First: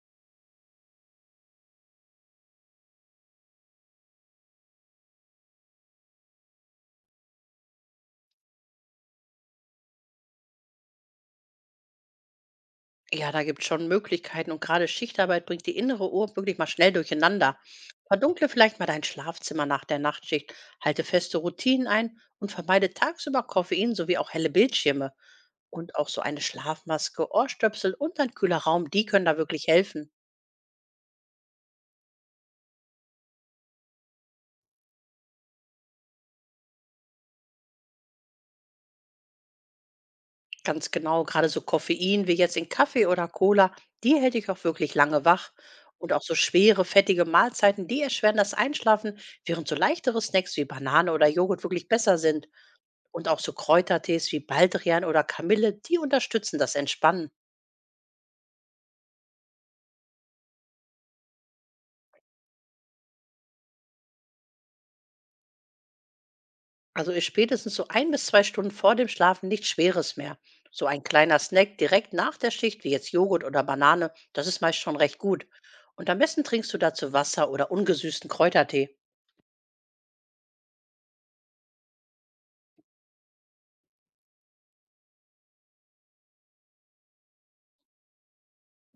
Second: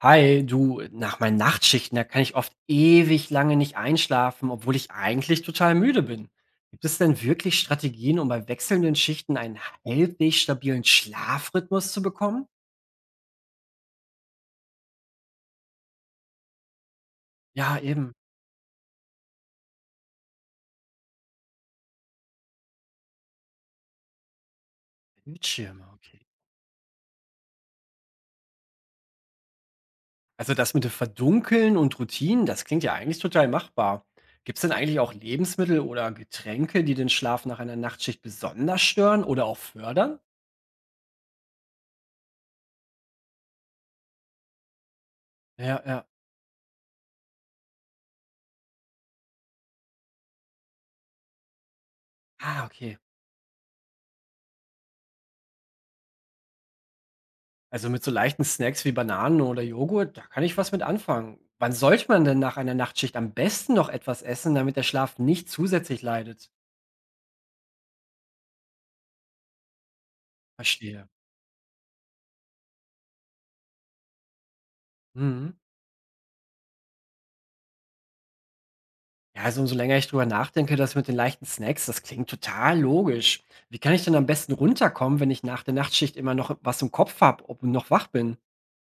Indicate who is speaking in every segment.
Speaker 1: Hi, du, nach meinen Nachtschichten, da kann ich oft ewig lange nicht einschlafen, obwohl ich eigentlich total müde bin. Gibt es denn wirklich Strategien, um bei wechselnden Schichten einen halbwegs stabilen Schlafrhythmus zu bekommen?
Speaker 2: Ja, da gibt's schon Möglichkeiten, und gerade Schichtarbeit bringt die innere Uhr wirklich mal schnell durcheinander.
Speaker 1: Ja, eben.
Speaker 2: Verdunkle vielleicht mal dein Schlafzimmer nach der Nachtschicht, halte feste Routinen ein und vermeide tagsüber Koffein sowie auch helle Bildschirme.
Speaker 1: Bildschirme,
Speaker 2: Und auch so
Speaker 1: okay.
Speaker 2: eine Schlafmaske, Ohrstöpsel und ein kühler Raum, die können da wirklich helfen.
Speaker 1: Also das mit dem Verdunkeln und Routinen, das klingt ja eigentlich total machbar. Gibt es denn eigentlich auch Lebensmittel oder Getränke, die den Schlaf nach einer Nachtschicht besonders stören oder auch fördern?
Speaker 2: Ganz genau, gerade so Koffein wie jetzt in Kaffee oder Cola, die hält dich auch wirklich lange wach.
Speaker 1: Ja, ja.
Speaker 2: Und auch so schwere, fettige Mahlzeiten, die erschweren das Einschlafen, während so leichtere Snacks wie Banane oder Joghurt wirklich besser sind.
Speaker 1: Ah, okay.
Speaker 2: Und auch so Kräutertees wie Baldrian oder Kamille, die unterstützen das Entspannen.
Speaker 1: Also mit so leichten Snacks wie Bananen oder Joghurt, da kann ich was mit anfangen. Wann sollte man denn nach einer Nachtschicht am besten noch etwas essen, damit der Schlaf nicht zusätzlich leidet?
Speaker 2: Also ist spätestens so 1 bis 2 Stunden vor dem Schlafen nichts Schweres mehr. So ein
Speaker 1: Verstehe.
Speaker 2: kleiner Snack direkt nach der Schicht, wie jetzt Joghurt oder Banane, das ist meist schon recht gut.
Speaker 1: Mhm.
Speaker 2: Und am besten trinkst du dazu Wasser oder ungesüßten Kräutertee.
Speaker 1: Ja, also umso länger ich drüber nachdenke, das mit den leichten Snacks, das klingt total logisch. Wie kann ich denn am besten runterkommen, wenn ich nach der Nachtschicht immer noch was im Kopf habe und noch wach bin?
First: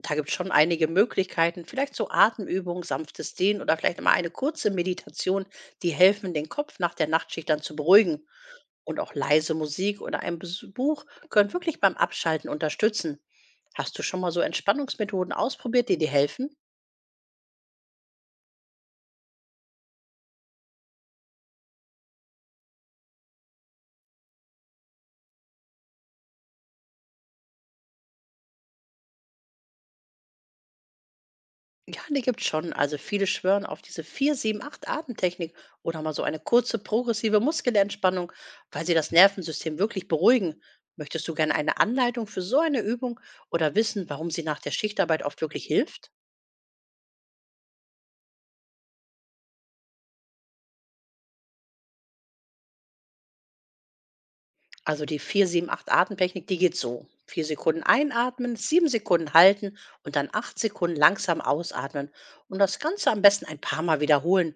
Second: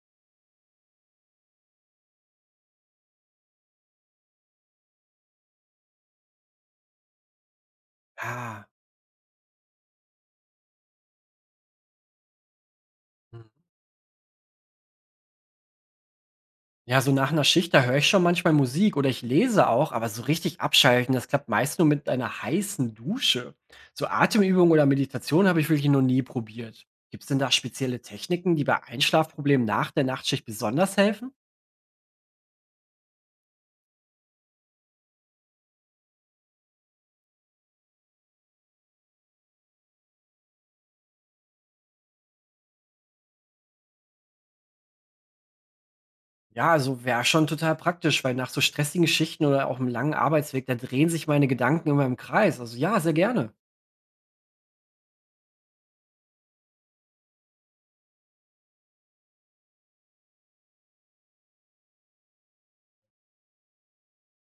Speaker 2: Da gibt es schon einige Möglichkeiten, vielleicht so Atemübungen, sanftes Dehnen oder vielleicht mal eine kurze Meditation, die helfen, den Kopf nach der Nachtschicht dann zu beruhigen.
Speaker 1: Ah.
Speaker 2: Und auch leise Musik oder ein Buch können wirklich beim Abschalten unterstützen.
Speaker 1: Hm.
Speaker 2: Hast du schon mal so Entspannungsmethoden ausprobiert, die dir helfen?
Speaker 1: Ja, so nach einer Schicht, da höre ich schon manchmal Musik oder ich lese auch, aber so richtig abschalten, das klappt meist nur mit einer heißen Dusche. So Atemübungen oder Meditation habe ich wirklich noch nie probiert. Gibt's denn da spezielle Techniken, die bei Einschlafproblemen nach der Nachtschicht besonders helfen?
Speaker 2: Ja, die gibt's schon. Also viele schwören auf diese 4-7-8-Atemtechnik oder mal so eine kurze progressive Muskelentspannung, weil sie das Nervensystem wirklich beruhigen. Möchtest du gerne eine Anleitung für so eine Übung oder wissen, warum sie nach der Schichtarbeit oft wirklich hilft?
Speaker 1: Ja, also wäre schon total praktisch, weil nach so stressigen Schichten oder auch 'nem langen Arbeitsweg, da drehen sich meine Gedanken immer im Kreis. Also ja, sehr gerne.
Speaker 2: Also die 4-7-8-Atemtechnik, die geht so: 4 Sekunden einatmen, 7 Sekunden halten und dann 8 Sekunden langsam ausatmen. Und das Ganze am besten ein paar Mal wiederholen.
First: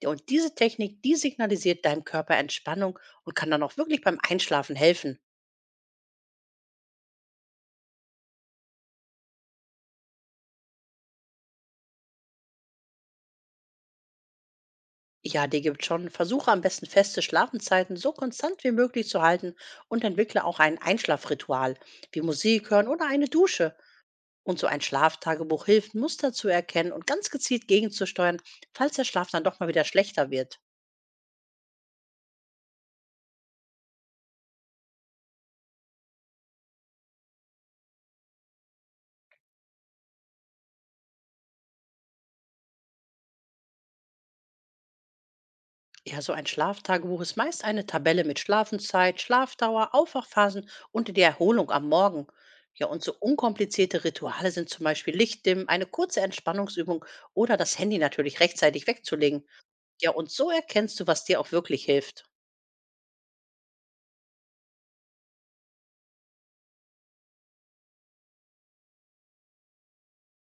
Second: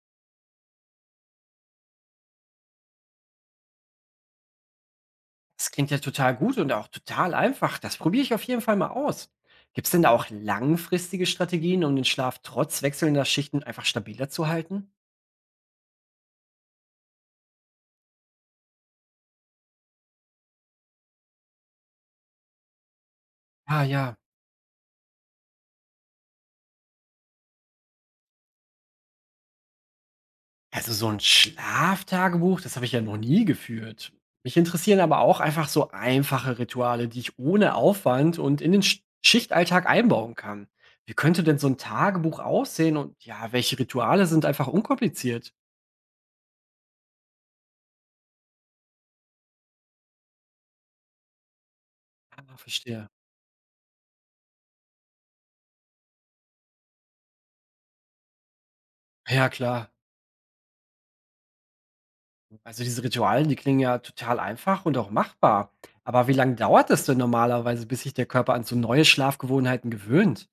Speaker 2: Ja, und diese Technik, die signalisiert deinem Körper Entspannung und kann dann auch wirklich beim Einschlafen helfen.
Speaker 1: Das klingt ja total gut und auch total einfach. Das probiere ich auf jeden Fall mal aus. Gibt es denn da auch langfristige Strategien, um den Schlaf trotz wechselnder Schichten einfach stabiler zu halten?
Speaker 2: Ja, die gibt schon. Versuche am besten feste Schlafenzeiten so konstant wie möglich zu halten und entwickle auch ein Einschlafritual, wie Musik hören oder eine Dusche.
Speaker 1: Ah ja,
Speaker 2: Und so ein Schlaftagebuch hilft, Muster zu erkennen und ganz gezielt gegenzusteuern, falls der Schlaf dann doch mal wieder schlechter wird.
Speaker 1: also so ein Schlaftagebuch, das habe ich ja noch nie geführt. Mich interessieren aber auch einfach so einfache Rituale, die ich ohne Aufwand und in den Schichtalltag einbauen kann. Wie könnte denn so ein Tagebuch aussehen und ja, welche Rituale sind einfach unkompliziert?
Speaker 2: Ja, so ein Schlaftagebuch ist meist eine Tabelle mit Schlafenszeit, Schlafdauer, Aufwachphasen und die Erholung am Morgen.
Speaker 1: Ah,
Speaker 2: Ja, und
Speaker 1: verstehe.
Speaker 2: so unkomplizierte Rituale sind zum Beispiel Lichtdimmen, eine kurze Entspannungsübung oder das Handy natürlich rechtzeitig wegzulegen.
Speaker 1: Ja, klar.
Speaker 2: Ja, und so erkennst du, was dir auch wirklich hilft.
Speaker 1: Also diese Ritualen, die klingen ja total einfach und auch machbar. Aber wie lange dauert es denn normalerweise, bis sich der Körper an so neue Schlafgewohnheiten gewöhnt?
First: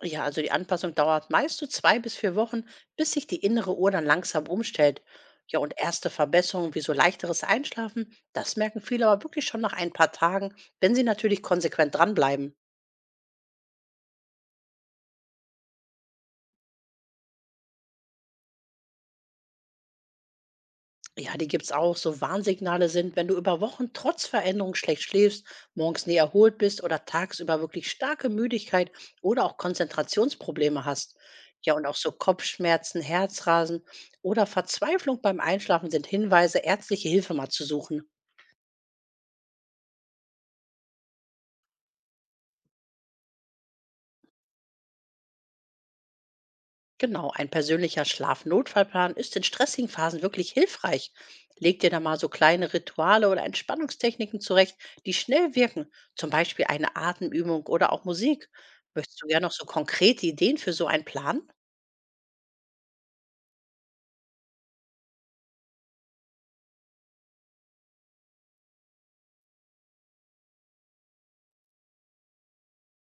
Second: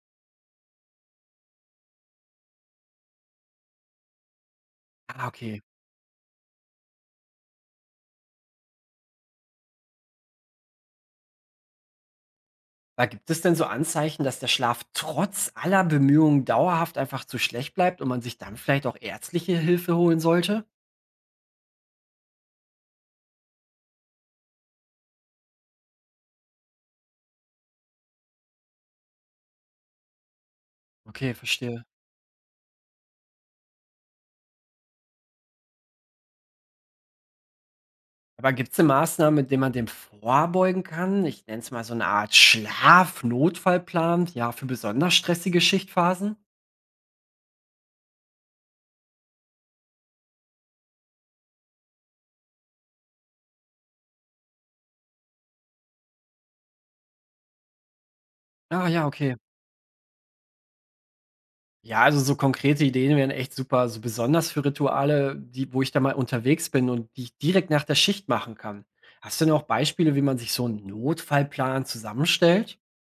Speaker 2: Ja, also die Anpassung dauert meist so 2 bis 4 Wochen, bis sich die innere Uhr dann langsam umstellt.
Speaker 1: Ah,
Speaker 2: Ja,
Speaker 1: okay.
Speaker 2: und erste Verbesserungen wie so leichteres Einschlafen, das merken viele aber wirklich schon nach ein paar Tagen, wenn sie natürlich konsequent dranbleiben.
Speaker 1: Da gibt es denn so Anzeichen, dass der Schlaf trotz aller Bemühungen dauerhaft einfach zu schlecht bleibt und man sich dann vielleicht auch ärztliche Hilfe holen sollte?
Speaker 2: Ja, die gibt's auch. So Warnsignale sind, wenn du über Wochen trotz Veränderung schlecht schläfst, morgens nie erholt bist oder tagsüber wirklich starke Müdigkeit oder auch Konzentrationsprobleme hast.
Speaker 1: Okay,
Speaker 2: Ja, und
Speaker 1: verstehe.
Speaker 2: auch so Kopfschmerzen, Herzrasen oder Verzweiflung beim Einschlafen sind Hinweise, ärztliche Hilfe mal zu suchen.
Speaker 1: Aber gibt es denn Maßnahmen, mit denen man dem vorbeugen kann? Ich nenne es mal so eine Art Schlafnotfallplan, ja, für besonders stressige Schichtphasen?
Speaker 2: Genau, ein persönlicher Schlafnotfallplan ist in stressigen Phasen wirklich hilfreich. Leg dir da mal so kleine Rituale oder Entspannungstechniken zurecht, die schnell wirken, zum Beispiel eine Atemübung oder auch Musik.
Speaker 1: Ah, ja,
Speaker 2: Möchtest du
Speaker 1: okay.
Speaker 2: ja noch so konkrete Ideen für so einen Plan?
Speaker 1: Ja, also so konkrete Ideen wären echt super, so besonders für Rituale, die wo ich da mal unterwegs bin und die ich direkt nach der Schicht machen kann. Hast du denn auch Beispiele, wie man sich so einen Notfallplan zusammenstellt?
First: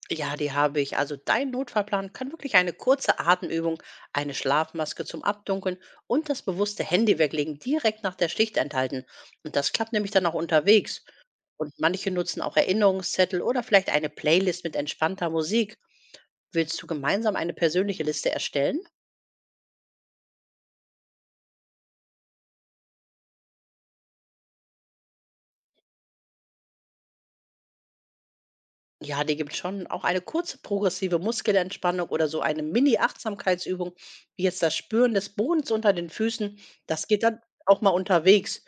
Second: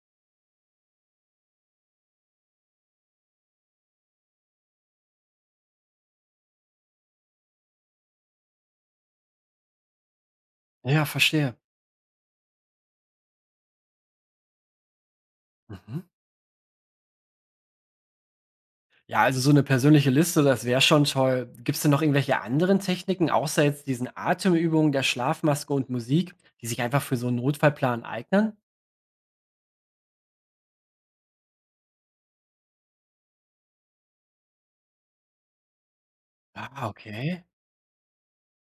Speaker 2: Ja, die habe ich. Also dein Notfallplan kann wirklich eine kurze Atemübung, eine Schlafmaske zum Abdunkeln und das bewusste Handy weglegen direkt nach der Schicht enthalten. Und das klappt nämlich dann auch unterwegs.
Speaker 1: Ja, verstehe.
Speaker 2: Und manche nutzen auch Erinnerungszettel oder vielleicht eine Playlist mit entspannter Musik.
Speaker 1: Mhm.
Speaker 2: Willst du gemeinsam eine persönliche Liste erstellen?
Speaker 1: Ja, also so eine persönliche Liste, das wäre schon toll. Gibt es denn noch irgendwelche anderen Techniken, außer jetzt diesen Atemübungen, der Schlafmaske und Musik, die sich einfach für so einen Notfallplan eignen?
Speaker 2: Ja, die gibt schon auch eine kurze progressive Muskelentspannung oder so eine Mini-Achtsamkeitsübung, wie jetzt das Spüren des Bodens unter den Füßen.
Speaker 1: Ah,
Speaker 2: Das geht dann
Speaker 1: okay.
Speaker 2: auch mal unterwegs.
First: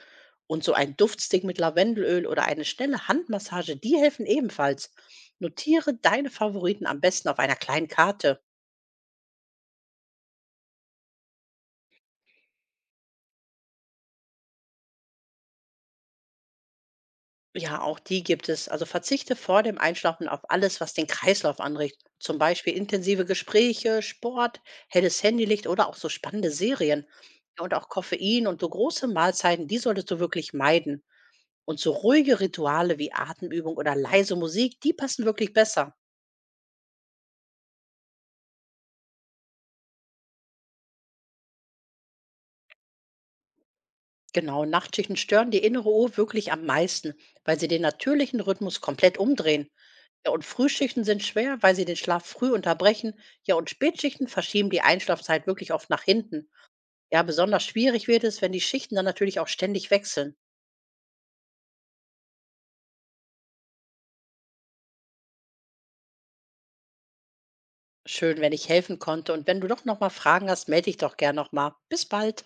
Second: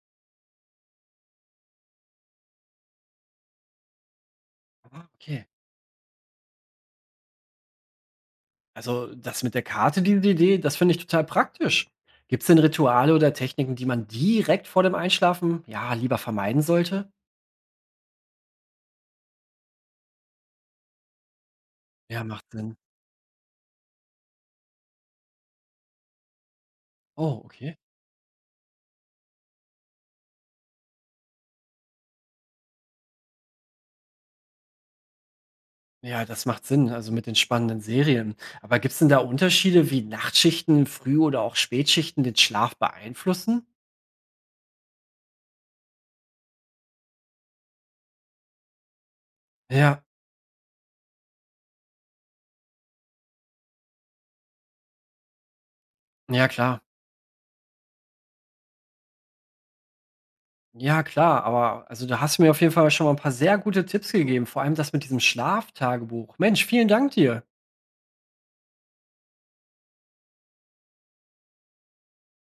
Speaker 2: Und so ein Duftstick mit Lavendelöl oder eine schnelle Handmassage, die helfen ebenfalls.
Speaker 1: Ah, okay.
Speaker 2: Notiere deine Favoriten am besten auf einer kleinen Karte.
Speaker 1: Also das mit der Karte, diese Idee, das finde ich total praktisch. Gibt es denn Rituale oder Techniken, die man direkt vor dem Einschlafen, ja, lieber vermeiden sollte?
Speaker 2: Ja, auch die gibt es. Also verzichte vor dem Einschlafen auf alles, was den Kreislauf anregt.
Speaker 1: Ja,
Speaker 2: Zum
Speaker 1: macht
Speaker 2: Beispiel
Speaker 1: Sinn.
Speaker 2: intensive Gespräche, Sport, helles Handylicht oder auch so spannende Serien.
Speaker 1: Oh,
Speaker 2: Ja, und
Speaker 1: okay.
Speaker 2: auch Koffein und so große Mahlzeiten, die solltest du wirklich meiden. Und so ruhige Rituale wie Atemübung oder leise Musik, die passen wirklich besser.
Speaker 1: Ja, das macht Sinn, also mit den spannenden Serien. Aber gibt es denn da Unterschiede, wie Nachtschichten, Früh- oder auch Spätschichten den Schlaf beeinflussen?
Speaker 2: Genau, Nachtschichten stören die innere Uhr wirklich am meisten, weil sie den natürlichen Rhythmus komplett umdrehen.
Speaker 1: Ja,
Speaker 2: Ja, und Frühschichten sind schwer, weil sie den Schlaf früh unterbrechen. Ja, und Spätschichten verschieben die Einschlafzeit wirklich oft nach
Speaker 1: ja
Speaker 2: hinten.
Speaker 1: klar.
Speaker 2: Ja, besonders schwierig wird es, wenn die Schichten dann natürlich auch ständig wechseln.
Speaker 1: Ja, klar, aber also da hast du mir auf jeden Fall schon mal ein paar sehr gute Tipps gegeben, vor allem das mit diesem Schlaftagebuch. Mensch, vielen Dank dir.
Speaker 2: Schön, wenn ich helfen konnte. Und wenn du doch nochmal Fragen hast, melde dich doch gern nochmal. Bis bald.